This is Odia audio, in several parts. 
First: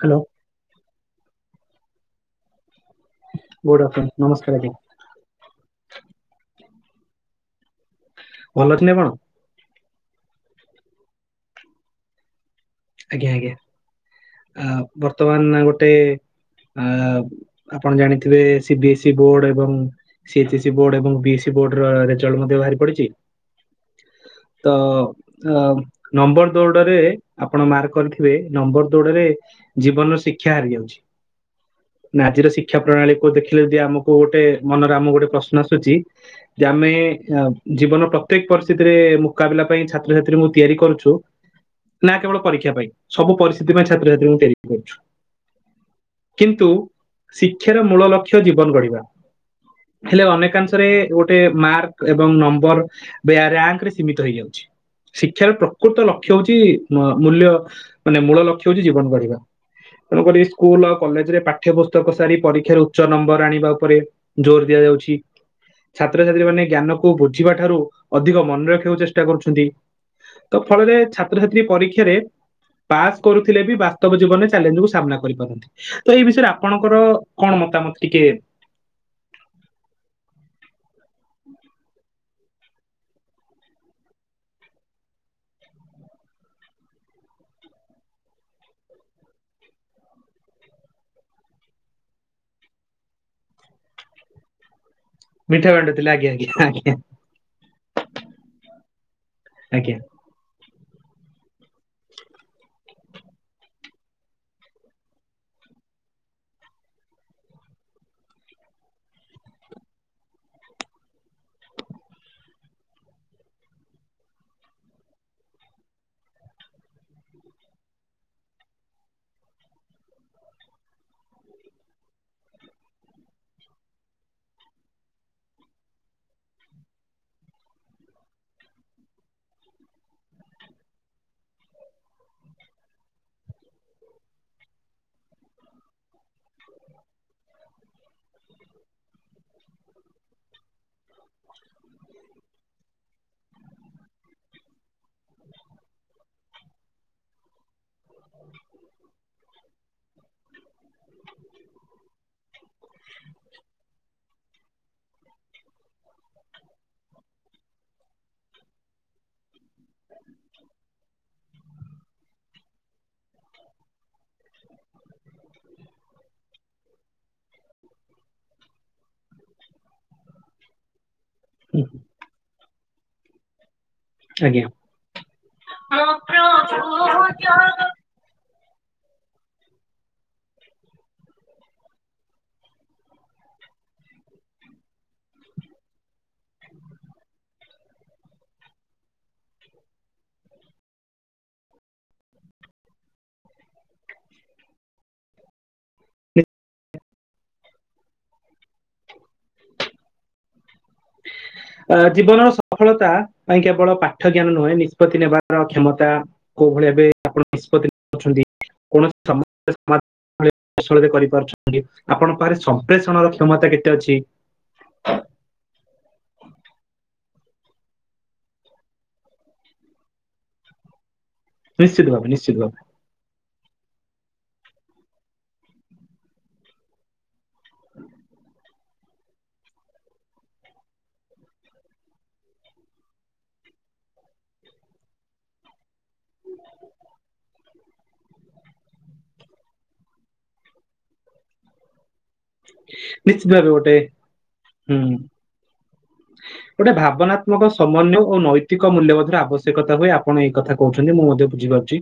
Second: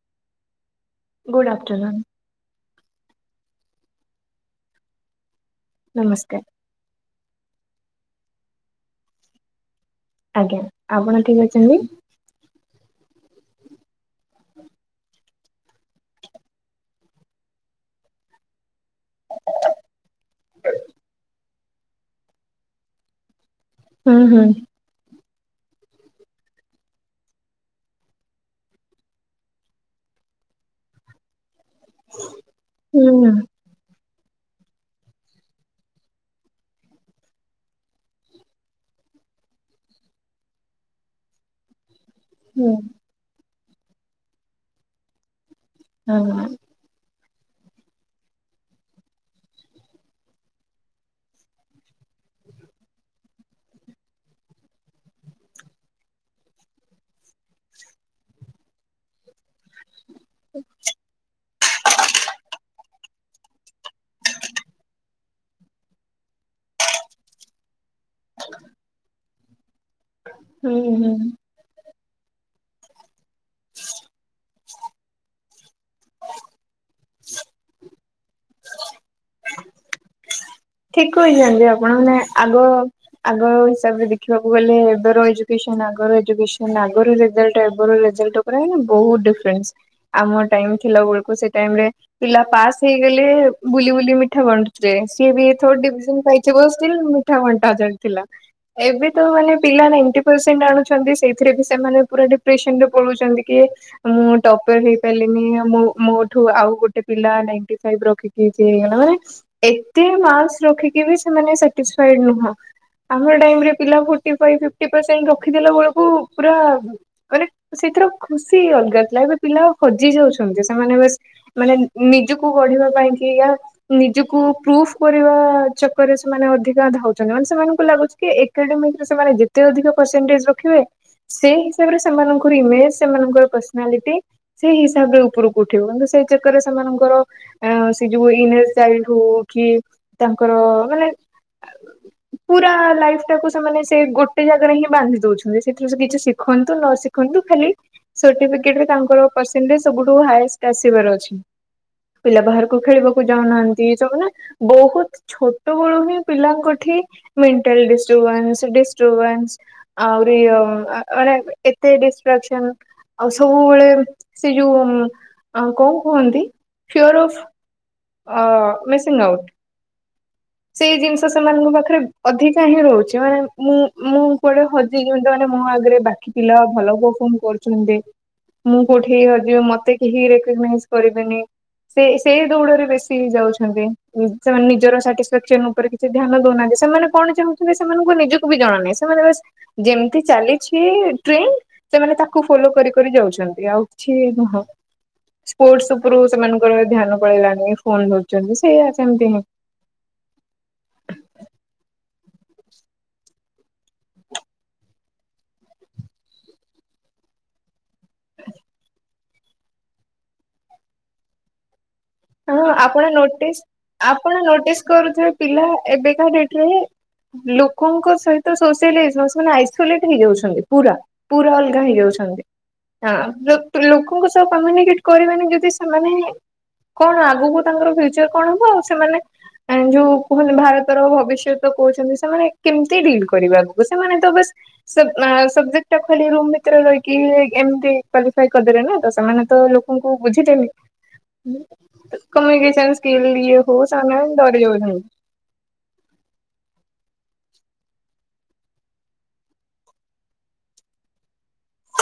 Hello good afternoon good afternoon ନମସ୍କାର ଆଜ୍ଞା। ନମସ୍କାର ଭଲ ଥିଲେ ଆପଣ। ଆଜ୍ଞା ଆପଣ ଠିକ ଅଛନ୍ତି। ଆଜ୍ଞା ଆଜ୍ଞା ଆ ବର୍ତ୍ତମାନ ଗୋଟେ ଅ ଆପଣ ଜାଣିଥିବେ। ବି ଏସ୍ ସଇ ବୋର୍ଡ ଏବଂ ସି ଏଚ ସଇ ବୋର୍ଡ ଏବଂ ବି ବୋଡ ରେଜଲ୍ଟ ମଧ୍ୟ ବାହାରି ପଡିଛି। ହୁଁ ହୁଁ ତ ଅ ନମ୍ବର ଦୌଡ଼ରେ ଆପଣ ମାର୍କ କରିଥିବେ ନମ୍ବର ଦୋଡରେ ଜୀବନର ଶିକ୍ଷା ହାରି ଯାଉଛି। ନା ଆଜିର ଶିକ୍ଷା ହୁଁ ପ୍ରଣାଳୀ ହୁଁ କ ଦେଖିଲେ ଯଦି ଆମକୁ ଗୋଟେ ମନରେ ଆମ ଗୋଟେ ପ୍ରଶ୍ନ ଆସୁଛି ଯେ ଆମେ ଜୀବନ ପ୍ରତ୍ୟେକ ପରିସ୍ଥିତିରେ ମୁକାବିଲା ପାଇଁ ଛାତ୍ରଛାତ୍ରୀ ମୁ ତିଆରି କରୁଛୁ। ନା କେବଳ ପରୀକ୍ଷା ପାଇଁ ସବୁ ପର ସଥି ଛାତଛାତ୍ରୀଙ୍କୁତି କରଛୁ। ହଁ। ଶିକ୍ଷାର ମୂଳ ଲକ୍ଷ୍ୟ ଜୀବନ ଗଢିବା ହେଲେ ଅନେକାଂଶରେ ଗୋଟେ ମାର୍କ ଏବଂ ନମ୍ବର ରଙ୍କରେ ସୀମିତ ହେଇଯାଉଛି ଶିକ୍ଷାର ପ୍ରକୃତ ଲକ୍ଷ୍ୟ ହଉଛି। ମୂଲ୍ୟ ମାନେ ମୂଳ ଲକ୍ଷ୍ୟ ହଉଛି ଜୀବନ କଢିବା। ତେଣୁକରି ସ୍କୁଲ ଆଉ କଲେଜରେ ପାଠ୍ୟ ପୁସ୍ତକ ସାରି ପରୀକ୍ଷାରେ ଉଚ୍ଚ ନମ୍ବର ଆଣିବା ଉପରେ ଜୋର ଦିଆଯାଉଛି ଛାତ୍ରଛାତ୍ରୀ ମାନେ ଜ୍ଞାନକୁ ବୁଝିବା ଠାରୁ ଅଧିକ ମନେ ରଖିବାକୁ ଚେଷ୍ଟା କରୁଛନ୍ତି। ତା ହୁଁ ଫଳରେ ହୁଁ ଛାତ୍ରଛାତ୍ରୀ ପରୀକ୍ଷାରେ ପାସ୍ କରୁଥିଲେ ବି ବାସ୍ତବ ଜୀବନରେ ଚଲେଞ୍ଜ କ ସାମ୍ନା କରିପାରନ୍ତି ତ ଏଇ ବିଷୟରେ ଆପଣଙ୍କର କଣ ମତାମତ ଟିକେ [inaudible] ଠିକ କହିଛନ୍ତି ଆପଣ ମାନେ ଆଗ ଆଗ ହିସାବରେ ଦେଖିବାକୁ ଗଲେ ଏବେର ଏଜୁକେସନ ଆଗ ଏଜୁକେସନ ଆଗର ରେଜଲ୍ଟ ରେ ବହୁତ୍ ଡିଫରେନ୍ସ ଆମ ଟାଇ ଥିଲା ବେଳକୁ ସେ ଟାଇରେ ପିଲା ପାସ୍ ହେଇଗଲେ ବୁଲି ବୁଲି ମିଠା ବଣ୍ଟୁଥିଲେ ସିଏ ବି ମିଠା ଫୋର୍ ବାଣ୍ଟୁ ଥିଲେ ଡିଭିଜନ ଆଜ୍ଞା ଆଜ୍ଞା ପାଇଥିବ ଆଜ୍ଞା ଷ୍ଟିଲ ମିଠା ବଣ୍ଟାଯାଉଥିଲା ଏବେ ତ ମାନେ ପିଲା ଆଜ୍ଞା ନାଇଣ୍ଟୀ ପରସେଣ୍ଟେଜ୍ ଆଣୁଛନ୍ତି ସେଥିରେ ବି ସେମାନେ ପୁରା ଡିପ୍ରେସନରେ ପଳଉଛନ୍ତି କି ମୁ ଟପର ହେଇପାରିଲିନି ମୋଠୁ ଆଉ ଗୋଟେ ପିଲା ନାଇଣ୍ଟି ଫାଇପ ରଖି ଦେଇଛି ମାନେ ମାର୍କ ରଖିକିବି ସେମାନେ ସାଟିପ୍ସାଏଡ ନୁହଁ ଆମ ଟାଇମ ରେ ପିଲା ଫୋଟି ଫାଇପ ଫିଫ୍ଟୀ ପର୍ଷେଣ୍ଟ ରଖିଦେଲା ବେଳକୁ ପୁରା ମାନେ ସେଥିର ଖୁସି ଅଲଗା ଥିଲା ଏବେ ପିଲା ହଜି ଯାଉଛନ୍ତି ସେମାନେ ମାନେ ନିଜକୁ ଗଢିବା ପାଇଁ ନିଜକୁ ପ୍ରୁଫ ସମୟ ଚକରେ ସେମାନେ ଅଧିକ ଧାଉଁଛନ୍ତି ମାନେ ସେମାନଙ୍କୁ ଲାଗୁଛି ଏକାଡମିକରେ ସେମାନେ ଯେତି ଅଧିକ ପରସେଣ୍ଟଜ୍ ରଖିବେ ସେ ହିସାବରେ ସେମାନଙ୍କର ବି ଇମେଜ୍ ସେମାନଙ୍କର ପରସୋନାଲିଟୀ ସେଇହିସାବରେ ଉପରକୁ ଉଠିବ ମନେ ଚେକ କରିବେ ସେମାନଙ୍କର ସେ ଯୋଉ ଇନେସାଇଡ ହୋଉ କି ତାଙ୍କର ମାନେ ପୁରା ଲାଇଫ ଟାକୁ ସେମାନେ ସେ ଗୋଟେ ରେ ହିଁ ବାନ୍ଧି ଦଉଛନ୍ତି ସେଥିରୁ ସେ କିଛି ଶିଖନ୍ତୁ ନ ଶିଖନ୍ତୁ ଖାଲି ସେ କେମିତି ତାଙ୍କର ପର୍ସେଣ୍ଟେଜ୍ ସବୁଠୁ ହାଏଷ୍ଟ ଆସିବାର ଅଛି ପିଲା ବାହାରକୁ ଖେଳିବାକୁ ଯାଉନାହାନ୍ତି ସବୁ ବହୁତ ଛୋ ତଳୁ ହିଁ ପିଲାଙ୍କଠି ମେଣ୍ଟାଲ [unintelligible] ଆହୁରି ଏତେ ଡିସଟ୍ରାକ୍ସନ ଆଉ ସବୁବେଳେ ସେ ଯେଉଁ କଣ କୁହନ୍ତି ଫିଓର ଅଫ୍ ମିସିଙ୍ଗ ଆଉଟ୍ ସେଇ ଜିନିଷ ସେମାନଙ୍କ ପାଖରେ ଅଧିକା ହିଁ ରହୁଛି। [unintelligible] ମୁଁ। ମୁଁ କୁଆଡେ ହଜି ଯେମି ମାନେ ମୋ ଆଗରେ ବାକି ପିଲା ଭଲ ହୁଁ ପରଫମ କରୁଛନ୍ତି। ଆଜ୍ଞା। ମୁଁ କୋଉଠି ହଜିବ ମତେ କେହି ରେକମେନ୍ସ କରିବେନି ସେ ସେ ଦୌଡରେ ବେଶୀ ଯାଉଛନ୍ତି ସେମାନେ ନିଜର ସାଟିସ। ମୋ ଉପରେ କିଛି ଧ୍ୟାନ ଦଉନାହାନ୍ତି ସେମାନେ କଣ ଚାହୁଁଛନ୍ତି ସେମାନଙ୍କୁ ନିଜକୁ ବି ଜଣାନାହିଁ ସେମାନେ ବାସ ଯେମିତି ଚାଲିଛି ଟ୍ରେଣ୍ଡ ସେମାନେ ତାକୁ ଫଲୋ କରି କରି ଯାଉଛନ୍ତି ଆଉ କିଛି ନୁହଁ ସ୍ପୋର୍ଟସ ଉପରୁ ସେମାନ ଧ୍ୟାନ ପଳେଇଲାନି ଫୋନ ଧରୁଛନ୍ତି ସେଇଆ ସେମିତି ହିଁ। ଅ ଜୀବନର ସଫଳତା ପାଇଁ କେବଳ ପାଠ ଜ୍ଞାନ ନୁହେଁ ନିଷ୍ପତ୍ତି ନେବାର କ୍ଷମତା କୋଉ ଭଳି ଏବେ ଆପଣ ନିଷ୍ପତ୍ତି ଅଛନ୍ତି କୌଣସ ସମସ୍ତ [unintelligible] କରିପାରୁଛନ୍ତି। [unintelligible] ହଁ ଆପଣ ସମ୍ପ୍ରେଷଣର ନୋଟିସ୍ କ୍ଷମତା କେତେ ଅଛି ଆପଣ ନୋଟିସ୍ କରୁଥିବେ ପିଲା ଏବେକା ଡେଟରେ ଲୋକଙ୍କ ସହିତ ସୋସିଆଲ ହେଇଯିବ ସେମାନେ ଆଇସୋଲେଟ ହେଇଯାଉଛନ୍ତି ପୁରା। ପୁରା ଅଲଗା ନିଶ୍ଚିତ ଭାବେ ହେଇଯାଉଛନ୍ତି ନିଶ୍ଚିତ ଭାବେ ହଁ ଲୋକଙ୍କ ସହ କମ୍ୟୁନିକେଟ କରିବାନି ଯଦି ସେମାନେ। କଣ ଆଗକୁ ତାଙ୍କର ଫ୍ୟୁଚର କଣ ହବ ଆଉ ସେମାନେ ଯୋଉ କୁହନ୍ତି ଭାରତର ଭବିଷ୍ୟତ କହୁଛନ୍ତି ସେମାନେ କେମିତି ଡିଲ୍ କରିବେ ଆଗକୁ ସେମାନେ ତ ବାସ ସବଜେକ୍ଟ ଟା ଖୋଲିକି ରୁମ୍ ଭିତରେ ରହିକି ଏମତି କ୍ବଲିଫାଇ କରିଦେଲେ ନା ତ ସେମାନେ ତ ଲୋକଙ୍କୁ ବୁଝିବେନି। କମ୍ୟୁନିକେଶନ୍ ସ୍କିିଲ୍ ନିଶ୍ଚିତ ଇଏ ଭାବେ ହଉ ଗୋଟେ ସେମାନେ ଡରିଯାଉଛନ୍ତି। ହୁଁ ଗୋଟେ ଭାବନାତ୍ମକ ସମନ୍ୟ ଓ ନୈତିକ ମୂଲ୍ୟବୋଧର ଆବଶ୍ୟକତା ହୁଏ ଆପଣ ଏଇ କଥା କହୁଛନ୍ତି ମୁଁ ମଧ୍ୟ ବୁଝିପାରୁଛି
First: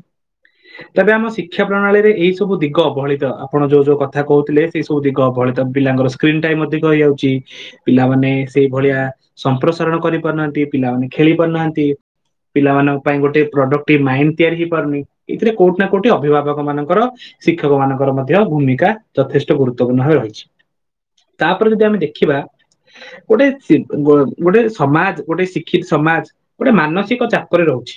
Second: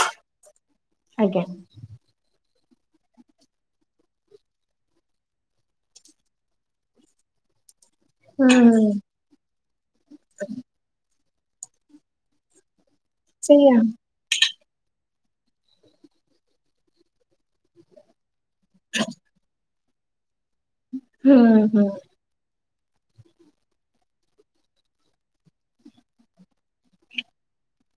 ତେବେ ଆମ ଆଜ୍ଞା। ଶିକ୍ଷା ପ୍ରଣାଳୀରେ ଏଇ ସବୁ ଦିଗ ଗ ଅବହେଳିତ ଆପଣ ଯୋଉ ଯୋଉ କଥା କହୁଥିଲେ ସେଇ ସବୁ ଦିିଗ ଅବହଳିତ ପିଲାଙ୍କର ସ୍କ୍ରିନ୍ ଟାଇମ୍ ଅଧିକ ହେଇଯାଉଛି ଇ। ପିଲାମାନେ ସେ। ହୁଁ ଭଳିଆ ସମ୍ପ୍ରସାରଣ କରିପାରୁନାହାନ୍ତି ପିଲାମାନେ। ଖେଳି ପାରୁନାହାନ୍ତି ପିଲାମାନ ପାଇଁ ଗୋଟେ ସେଇଆ ପ୍ରଡକ୍ଟିଭ୍ ମାଇଣ୍ଡ। ତିଆରି ହେଇ ପାରୁନି, ଏଥିରେ କୋଉଠି ନା କୋଉଠି ଅଭିଭାବକମାନଙ୍କର ଶିକ୍ଷକମାନଙ୍କର ମଧ୍ୟ ର ଭୂମିକା ଯଥେଷ୍ଟ ଗୁରୁ [unintelligible] ଭାବେରହିଛି। ହୁଁ ତାପରେ ଯଦି ହୁଁ। ଆମେ ଦେଖିବା ଗୋଟେ ଶି ଗୋଟେ ସମାଜ ଗୋଟେ ଶିକ୍ଷିତ୍ ସମାଜ ଗୋଟେ ମାନସିକ ଚାପରେ ରହୁଛି,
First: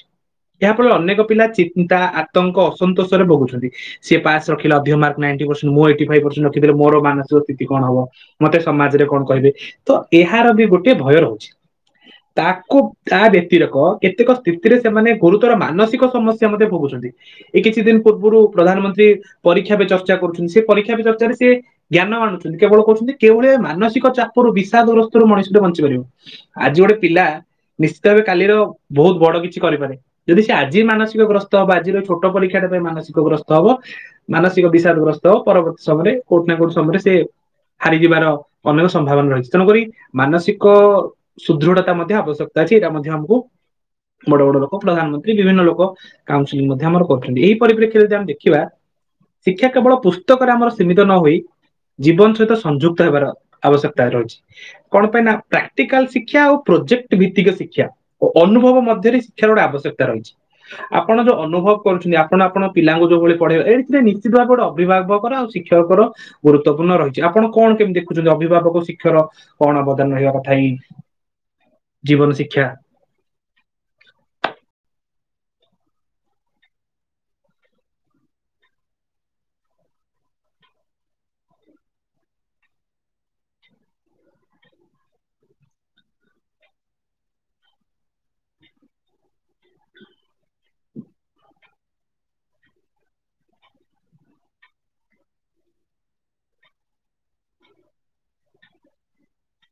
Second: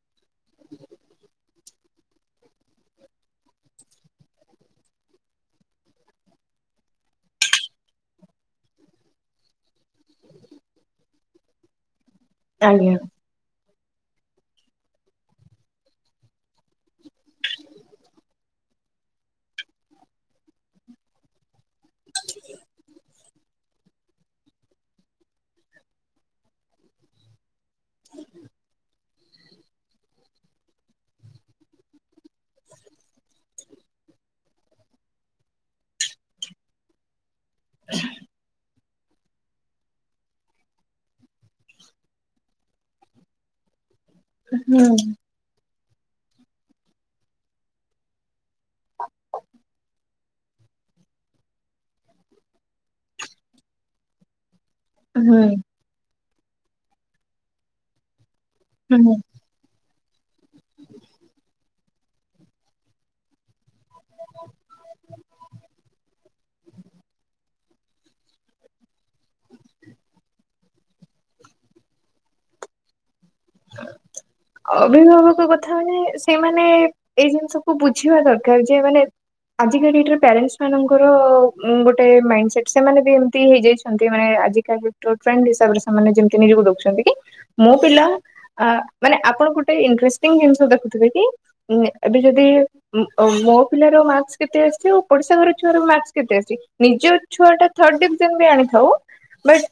ଏହା ଫଳରେ ଅନେକ ପିଲା ଚିନ୍ତା ଆତଙ୍କ ଅସନ୍ତୋଷରେ ଭୋଗୁଛନ୍ତି ସିଏ ପାସ୍ ରଖିଲେ ଅଧିକ ମାର୍କ ନାଇଣ୍ଟି ପରସେଣ୍ଟ୍ ମୁଁ ଏଇଟ୍ ଫାଇବ୍ ପରସେଣ୍ଟ୍ ରଖିଦେଲେ ମୋର ମାନସିକ ସ୍ଥିତି କଣ ହବ ମତେ ସମାଜରେ କଣ କହିବେ। ତ ଏହାର ବି ଗୋଟେ ଭୟ ରହୁଛି। ତାକୁ ଆଜ୍ଞା। ତା [unintelligible] [unintelligible] କେତେକ ସ୍ଥିତିରେ ସେମାନେ ଗୁରୁତର ମାନସିକ ସମସ୍ୟା ମଧ୍ୟ ଭୋଗୁଛନ୍ତି, ଏ କିଛି ଦିନ ପୂର୍ବରୁ ପ୍ରଧାନମନ୍ତ୍ରୀ ପରୀକ୍ଷା [unintelligible] ଚର୍ଚ୍ଚା କରୁଛନ୍ତି ସେ ପରୀକ୍ଷା [unintelligible] ଚର୍ଚ୍ଚାରେ ସେ ଜ୍ଞାନ ଆଣୁଛନ୍ତି କେବଳ କହୁଛନ୍ତି କେଉଁଭଳି ମାନସିକ ଚାପରୁ ବିସ୍ [unintelligible] ମଣିଷ [unintelligible] ବଞ୍ଚି ପାରିବୁ ଆଜି ଗୋଟେ ପିଲା ନିଶ୍ଚିତ ଭାବେ କାଲିର ବହୁତ ବଡ କିଛି କରିପାରେ ଯଦି ସେ ଆଜି ମାନସିକଗ୍ରସ୍ତ ହବ ଆଜିର ଏଇ ଛୋଟ ପରୀକ୍ଷାଟା ପାଇଁ ମାନସିକଗ୍ରସ୍ତ ହବ ମାନସିକ ବିଷାଦଗ୍ରସ୍ତ ହବ ପରବର୍ତ୍ତୀ ସମୟରେ କୋଉଠି ନା କୋଉଠି ସମୟରେ ସେ ହାରିଯିବାର ଅନେକ ସମ୍ଭାବନା ରହିଛି। ତେଣୁକରି ମାନସିକ ସୁଦୃଢତା ମଧ୍ୟ ଆବଶ୍ୟକତା ଅଛି ଏଇଟା ମଧ୍ୟ ଆମକୁ୍ ବଡ ବଡ ଲୋକ ହୁଁ ପ୍ରଧାନମନ୍ତ୍ରୀ ବିଭିନ୍ନ ଲୋକ। କାଉନସେଲିଙ୍ଗ୍ ମଧ୍ୟ ଆମର କରୁଛନ୍ତି ଏଇ ପରିପ୍ରେକ୍ଷୀରେ ଯଦି ଆମେ ଦେଖ୍ ଖିବା ଶିକ୍ଷା କେବଳ ପୁସ୍ ସ୍ତକରେ ଆମର ସୀମିତ ନ ହୋଇ ଜୀବନ ସହିତ ସଂଯୁକ୍ତ ହେବାର ଆବଶ୍ୟକତା ରହିଛି। [inaudible] କଣ ପାଇଁ ନା ହୁଁ ପ୍ରାକ୍ଟିକାଲ ଶିଖ୍ କ୍ଷା ଅଉ ପ୍ରୋଜେକ୍ଟ ଭିତ୍ତିକ ଶିକ୍ଷା। ଓ ଅନୁଭବ ହୁଁ ମଧ୍ୟରେ ଶିକ୍ଷାର ଗୋଟେ ଆବଶ୍ୟକ୍ [unintelligible] ରହିଛି, ଆପଣ ଯୋଉ ଅନୁଭବ କରୁଛନ୍ତି ଆପଣ ଆପଣ ପିଲାଙ୍କୁ ଯୋଉ ଭଳି ପଢେଇବେ ଏଇଥିରେ ନିଶ୍ଚିତ ଭାବରେ ଗୋଟେ ଅଭିଭାବକର ଆଉ ଶିକ୍ଷକର ଗୁରୁତ୍ୱପୂର୍ଣ୍ଣ ରହିଛି ଆପଣ କଣ କେମିତି ଦେଖୁଛନ୍ତି ଅଭିଭାବକ ଶିକ୍ଷର କଣ ଅବଦାନ ରହିବା କଥା ଏଇ ଜୀବନ ଶିକ୍ଷା। ଅଭିଭାବକ କଥା ମାନେ ସେମାନେ ଏଇ ଜିନିଷକୁ ବୁଝିବା ଦରକାର ଯେ ମାନେ ଆଜିକା ଡେଟରେ ପ୍ୟାରେଣ୍ଟସମାନଙ୍କର ଗୋଟେ ମାଇଣ୍ଡ୍ ସେଟ୍ ସେମାନେ ବି ଏମତି ହେଇଯାଇଛନ୍ତି ମାନେ [unintelligible] ହିସାବରେ ସେମାନେ ଯେମିତି ନିଜକୁ ଦେଖୁଛନ୍ତି କି ମୋ ପିଲା ଆ ମାନେ ଆପଣ ଗୋଟେ ଇଣ୍ଟ୍ରେଷ୍ଟିଙ୍ଗ୍ ଜିନିଷ ଦେଖୁଥିବେ କି ଏବେ ଯଦି ମୋ ପିଲାର ମାର୍କସ୍ କେତେ ଆସିଛି ଆଉ ପଡିଶା ଘର ଛୁଆର ମାର୍କସ୍ କେତେ ଆସିଛି ନିଜ ଛୁଆଟା ଥାର୍ଡଡିଭିଜନ ବି ଆଣିଥାଉ ବଟ୍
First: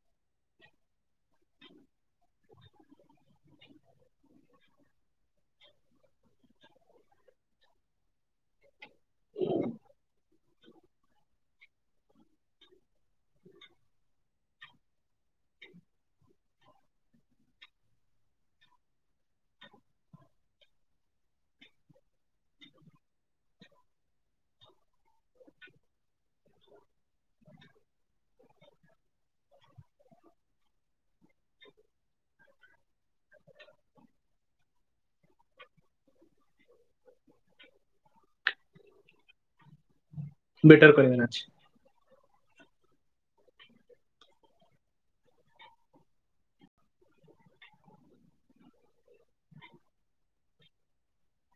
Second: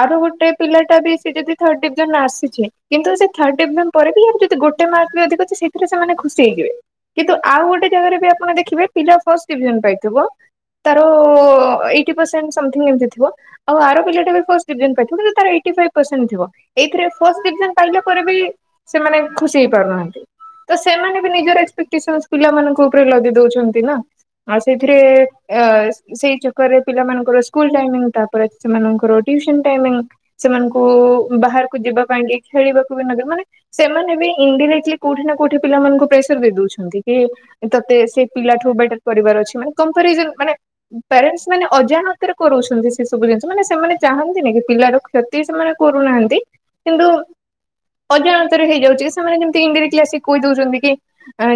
ଆର ଗୋଟେ ପିଲାଟା ବି ସେ ଯଦି ଥାର୍ଡ ଡିଭ୍ ଜନ ଆସିଛି କିନ୍ତୁ ସେ ଥାର୍ଡଡିଭିଜନ ପରେ ବି ଯଦି ଗୋଟେ ମାର୍କ ବି ଅଧିକ ଅଛି ସେଥିରେ ସେମାନେ ଖୁସି ହେଇଯିବେ, କିନ୍ତୁ ଆଉ ଗୋଟେ ଜାଗାରେ ବି ଆପଣ ଦେଖିବେ ପିଲା ଫାଷ୍ଟ୍ ଡିଭିଜନ୍ ପାଇଥିବ ତାର ଏଇଟି ପର୍ସେଣ୍ଟ୍ ସମଥିଙ୍ଗ୍ ଏମତି ଥିବ ଆଉ ଆର ପିଲାଟା ବି ଫାର୍ଷ୍ଟଡିଭିଜନ ପାଇଥିବ କିନ୍ତୁ ଏଇଟିଫାଇପ୍ ପରସେଣ୍ଟ୍ ଥିବ। ଏଇଥିରେ ଫାଷ୍ଟ୍ ଡିଭିଜନ୍ ପାଇଲା ପରେ ବି ସେମାନେ ଖୁସି ହେଇପାରୁନାହାନ୍ତି, ତ ସେମାନେ ବି ନିଜର ଏକ୍ସପେକ୍ଟେସନ୍ ପିଲାମାନଙ୍କ ଉପରେ ଲଦି ଦଉଛନ୍ତି ନା, ଆଉ ସେଇଥିରେ ଏଏ ସେଇ ଚକ୍କରେ ପିଲାମାନଙ୍କର ସ୍କୁଲ ଟାଇମିଙ୍ଗ୍ ତାପରେ ସେମାନଙ୍କ ର ଟ୍ଯୁସନ୍ ଟାଇମିଙ୍ଗ୍ ସେମାନଙ୍କୁ ବାହାର୍ [unintelligible] ପାଇଁକି ଖେଳିବାକୁ ବି ନେବେ ମାନେ ସେମାନେ ବି ଇଣ୍ଡିଭ୍ ହେଇଚି କୋଉଠି ନା କୋଉଠି ପିଲମାନଙ୍କୁ ପ୍ରେସର୍ ଦେଇଦେଉଛୁ। ଏମିତିକି ତତେ ସେ ପିଲାଠୁ ବେଟର କରିବାର ଅଛି ମାନେ କମ୍ପାରିଜନ ମାନେ ବେଟର କରିବାର ଅଛି ପ୍ୟାରେଣ୍ଟ ମାନେ ଅଜାଣତରେ କରଉଛନ୍ତି ସେ ସବୁ ଜିନିଷ ମାନେ ସେମାନେ ଚାହାନ୍ତି କି ପିଲାର କ୍ଷତି ସେମାନେ କରୁନାହାନ୍ତି। କିନ୍ତୁ ଅଜାଣତରେ ହେଇଯାଉଛି ସେମାନେ ଯେମିତି ଇରାଜି ଆସି କହି ଦଉଛନ୍ତି କି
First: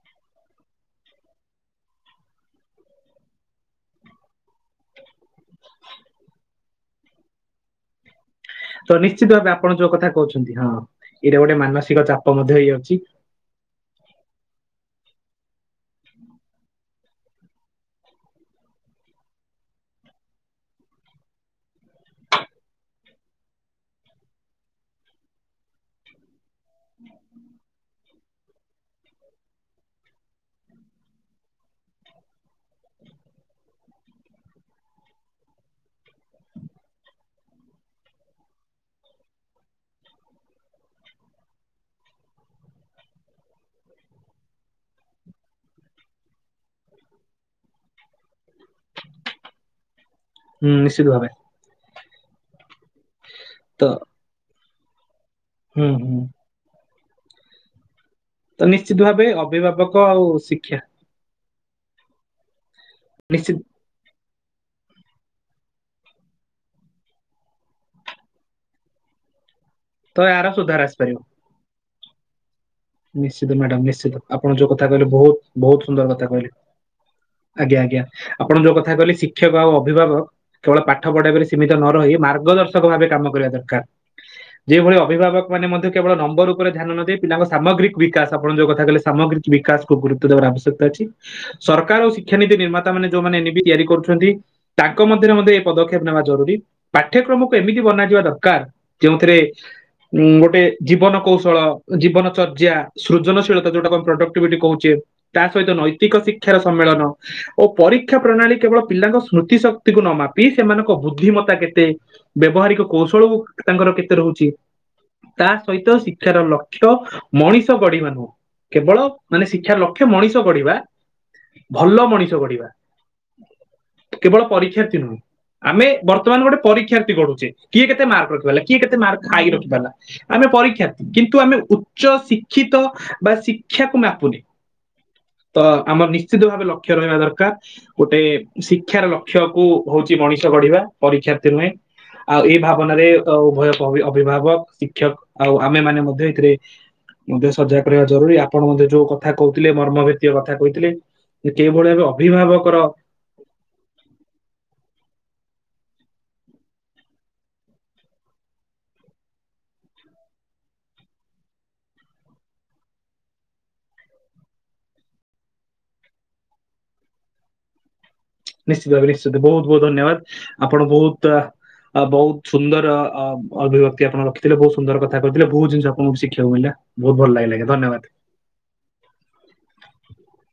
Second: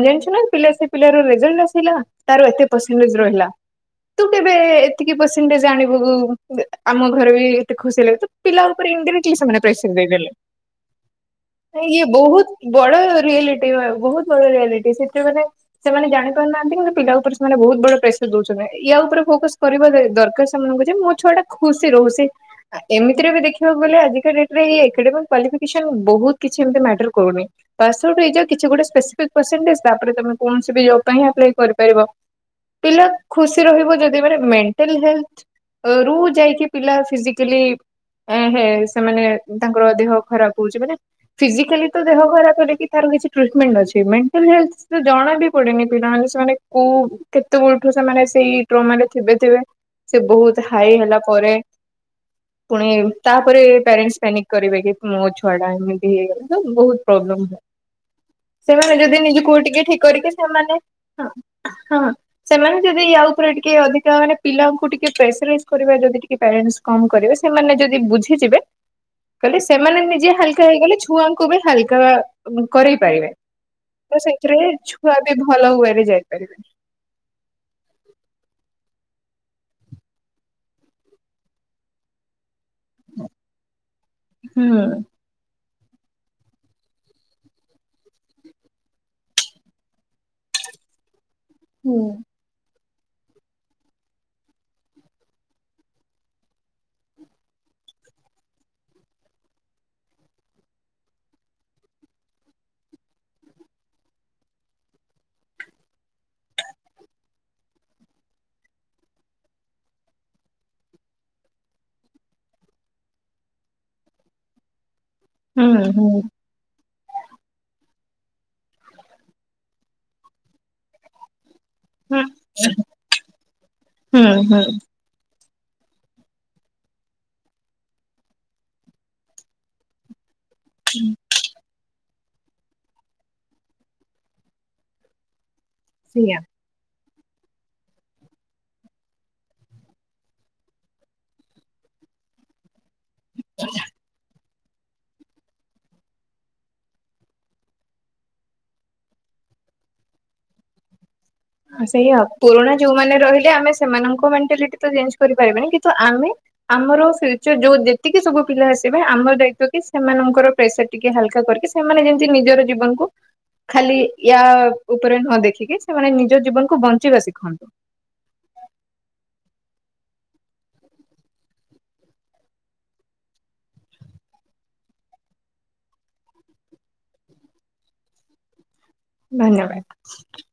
ଜାଣିଛୁ ନା ପିଲା ସେ ପିଲାର ରେଜଲ୍ଟ ଆସିଲା ତାର ଏତେ ପର୍ସେଣ୍ଟେଜ ରହିଲା ତୁ କେବେ ଏତିକି ପସେଣ୍ଟେ ଆଣିବୁ ଆମ ଘରେ ବି ଏତେ ଖୁସି ହେଲ୍ ତୁ ପିଲା ତ ଉପରେ ନିଶ୍ଚିତ ଇନ୍ଡାଇରେକ୍ଟଲି ଭାବେ ସେମାନେ। ଆପଣ ଯୋଉ କଥା ଛିଡେଇଦେଲେ କହୁଛନ୍ତି ହଁ ଏଇଟା ଗୋଟେ ମାନସିକ ଇଏ ଚାପ ମଧ୍ୟ ବହୁତ ହେଇଯାଉଛି ବଡ ରିଆଲିଟି ବହୁତ ବଡ ରିଆଲିଟ୍ ସେଥିରେ ସେମାନେ ଜାଣି ପାରୁନାହାନ୍ତି କି ପିଲା ଉପରେ ସେମାନେ ବହୁତ ବଡ ପ୍ରେସର ଦଉଛନ୍ତି ୟା ଉପରେ ଫୋକସ କରିବା ଦରକାର ସେମାନଙ୍କୁ ଯେ ମୋ ଛୁଆ ଟା ଖୁସି ରହୁ ଏମିତିରେ ବି ଦେଖିବାକୁ ଗଲେ ଆଜିକା ଡେଟ୍ ଏ ଏକାଡେମି କ୍ୱାଲିଫିକେସ ବହୁତ କିଛି ଏମିତି ମ୍ୟାଟର କରୁନି ପାସ ଆଉଟ୍ ହେଇଯାଅ। କିଛି ଗୋଟେ ସ୍ପେସିଫିକ୍ ପସେଣ୍ଟେଜ ତାପରେ ତମେ କୌଣସି ବି ଜବ ପାଇଁଁ ଆପ୍ଲାଏ କରିପାରିବ ପିଲା ଖୁସି ରହିବ ଯଦି ମାନେ ମେଣ୍ଟାଲ ହେଲଥ ରୁ ଯାଇକି ପିଲା ଫିଜିକାଲି ହେ ସେମାନେ ତାଙ୍କର ଦେହ ଖରାପ ହଉଛି ମାନେ ଫିଜିକାଲି ତ ଦେହ ଖରାପ ହେଲେ କି ତାର କିଛି ଟ୍ରିଟମେଣ୍ଟ ଅଛି ମଣ୍ଟାଲି ଜଣା ବି ପଡେନି ପିଲାମାନେ ସେମାନେ କୋଉ କେତେବେଳଠୁ ସେମାନେ ସେଇ ଟ୍ରମ ରେ ଥିବେ ଥିବେ ସେ ବହୁତ ହୁଁ ହାଇ ନିଶ୍ଚିତ ହେଲା ଭାବେ ପରେ ଏ ପୁଣି ଇ ତାପରେ ଏ ତ ପ୍ୟାରେଣ୍ଟସ୍ କରିବେ କି ମୋ ଛୁଆ ଟା ହୁଁ ଏମିତି ହୁଁ ହେଇଗଲା ତ ବହୁତ ପ୍ରୋବ୍ଲେମ୍ ହେ ତ ସେମାନେ ନିଶ୍ଚିତ ଯଦି ଭାବେ ନିଜକୁ ଟିକେ ଅଭିଭାବକ ଠିକ ଆଉ କରିକି ସେମାନେ ଶିକ୍ଷା ହଁ ହଁ ହଁ ସେମାନେ ଯଦି ୟା ଉପରେ ନିଶ୍ଚିତ ଟିକେ ଅଧିକା ମାନେ ପିଲାଙ୍କୁ ଟିକେ ପ୍ରେସରାଇଜ କରିବା ଯଦି ଟିକ ପ୍ୟାରେଣ୍ଟସ କମ୍ କରିବେ ସେମାନେ ଯଦି ବୁଝିଯିବେ କଲେ ସେମାନେ ତ ନିଜେ ଏହାର ହାଲକା ସୁଧାର ହେଇଗଲେ ଆସିପାରିବ ଛୁଆଙ୍କୁ ବି ହାଲ୍କା ନିଶ୍ଚିତ ମାଡାମ ନିଶ୍ଚିତ ଆପଣ ସେଥିରେ ଯୋଉ କଥା କହିଲେ ଛୁଆ ବି ବହୁତ ଭଲ ବହୁତ ୱେରେ ସୁନ୍ଦର କଥା କହିଲେ ଯାଇପାରିବେ। ଆଜ୍ଞା ଆଜ୍ଞା ଆପଣ ଯୋଉ କଥା କହିଲେ ଶିକ୍ଷକ ଆଉ ଅଭିଭାବକ କେବଳ ପାଠ ପଢେଇବାରେ ସୀମିତ ନ ରହି ମାର୍ଗଦର୍ଶନ କ ଭାବେ କାମ କରିବା ଦରକାର ହୁଁ। ଯେଉଭଳି ଅଭିଭାବକ ମାନେ ମଧ୍ୟ କେବଳ ନମ୍ବର ଉପରେ ଧ୍ୟାନ ନଦେଇ ପିଲାଙ୍କ ସାମଗ୍ରିକ ବିକାଶ ଆପଣ ଯୋଉ କଥା କହିଲେ ସାମଗ୍ରୀିକ ବିକାଶକୁ ଗୁରୁ୍ତ୍ବ ଦେବାର ଆବଶ୍ୟକ ଅଛି। ହୁଁ। ସରକାର ଓ ଶିକ୍ଷାନୀତି ନିର୍ମାତ ତା ମାନେ ଯୋଉମାନେ ବି ତିଆରି କରୁଛନ୍ତି ତାଙ୍କ ମଧ୍ୟରେ ମଧ୍ୟ ଏ ପଦକ୍ଷେପ ନେବା ଜରୁରୀ ପାଠ୍ୟକ୍ରମକୁ ଏମିତି ବନାଯିବା ଦରକାର ଯେଉଁଥିରେ ଉ ଗୋଟେ ଜୀବନ କୌଶଳ ଜୀବନ ଚର୍ଯ୍ୟା ସୃଜନଶୀଳତା ଯୋଉଟା ଆମେ ପ୍ରଡକ୍ଟିଭିଟି କହୁଛେ ତା ସହିତ ନୈତିକ ଶିକ୍ଷାର ସମ୍ମିଳନ ଓ ପରୀକ୍ଷା ପ୍ରଣାଳୀ କେବଳ ପିଲାଙ୍କ ସ୍ମୃତି ଶକ୍ତିକୁ ନ ମାପି ସେମାନଙ୍କ ବୁଦ୍ଧିମତା କେତେ ବ୍ୟବହାରିକ କୌଶଳକୁ ତାଙ୍କର କେତେ ରହୁଛି? ତା ହୁଁ ସହିତ ହୁଁ ଶିକ୍ଷାର ଲକ୍ଷ୍ୟ ହିତ। ମଣିଷ ଗଢିବା ନୁହଁ କେବଳ ମାନେ ଶିକ୍ଷାର ଲକ୍ଷ୍ୟ ମଣିଷ ଗଢିବା। ଭଲ ହୁଁ ମଣିଷ ଗଢିବା ହୁଁ କେବଳ ହୁଁ ପରୀକ୍ଷାର୍ଥୀ ନୁହେଁ। ଆମେ ବର୍ତ୍ତମାନ ଗୋଟେ ପରୀକ୍ଷାର୍ଥୀ ଗଢୁଛେ କିଏ କେତେ ମାର୍କ ରଖିପାରିଲା କିଏ କେତେ ମାର୍କ ହାଇ ରଖିପାରିଲା। ଆମେ ପରୀକ୍ଷାର୍ଥୀ କିନ୍ତୁ ଆମେ ଉଚ୍ଚ ଶିକ୍ଷିତ ବା ଶିକ୍ଷାକୁ ମାପୁନି। ତ ଆମର ସେଇଆ। ନିଶ୍ଚିତ ଭାବେ ଲକ୍ଷ୍ୟ ରହିବା ଦରକାର ଗୋଟେ ଶିକ୍ଷାର ଲକ୍ଷ୍ୟକୁ ହଉଛି ମଣିଷ ଗଢିବା ପରୀକ୍ଷାର୍ଥୀ ନୁହେଁ ଆଉ ଏଇ ଭାବ ଭାବନାରେ ଉଭୟ ଅଭିଭାବକ ଶିକ୍ଷକ ଆଉ ଆମେ ମାନେ ମଧ୍ୟ ଏଥିରେ ମଧ୍ୟ ସଜାଗ କରିବା ଜରୁରୀ ଆପଣ ମଧ୍ୟ ଯୋଉ କଥା କହୁଥିଲେ ମର୍ମ ଭୀୟ କଥା କହିଥିଲେ। କେଉଁଭଳି ଭାବେ ସେଇଆ ଅଭିଭାବକର ପୁରୁଣା ଯୋଉମାନେ ରହିଲେ ଆମେ ସେମାନଙ୍କ ମେଣ୍ଟାଲି ତଞଜ କରି ପାରିବାନି କିନ୍ତୁ ଆମେ ଆମର ଫ୍ୟୁଚର ଯୋଉ ଯେତିକି ସବୁ ପିଲା ଆସିବେ ଆମର ଦାୟିତ୍ବ କି ସେମାନଙ୍କର ପ୍ରେସର ଟିକେ ହାଲକା କରିକି ସେମାନେ ଯେମିତି ନିଜର ଜୀବନକୁ ଖାଲି ୟା ଉପରେ ନ ଦେଖିକି ସେମାନେ ନିଜ ଜୀବନକୁ ବଞ୍ଚିବା ଶିଖନ୍ତୁ। ନିଶ୍ଚିତ ଭାବେ ନିଶ୍ଚିତ ବହୁତ ବହୁତ ଧନ୍ୟବାଦ ଆପଣ ବହୁତ ବହୁତ ସୁନ୍ଦର ଅଭିବ୍ୟକ୍ତି ଆପଣ ରଖିଥିଲେ ବହୁତ ସୁନ୍ଦର କଥା କହିଥିଲେ ବହୁତ ଜିନିଷ ଆପଣଙ୍କୁ ଶିଖିବାକୁ ମିଳିଲା ବହୁତ ଭଲ ଲାଗିଲା ଧନ୍ୟବାଦ। ଧନ୍ୟବାଦ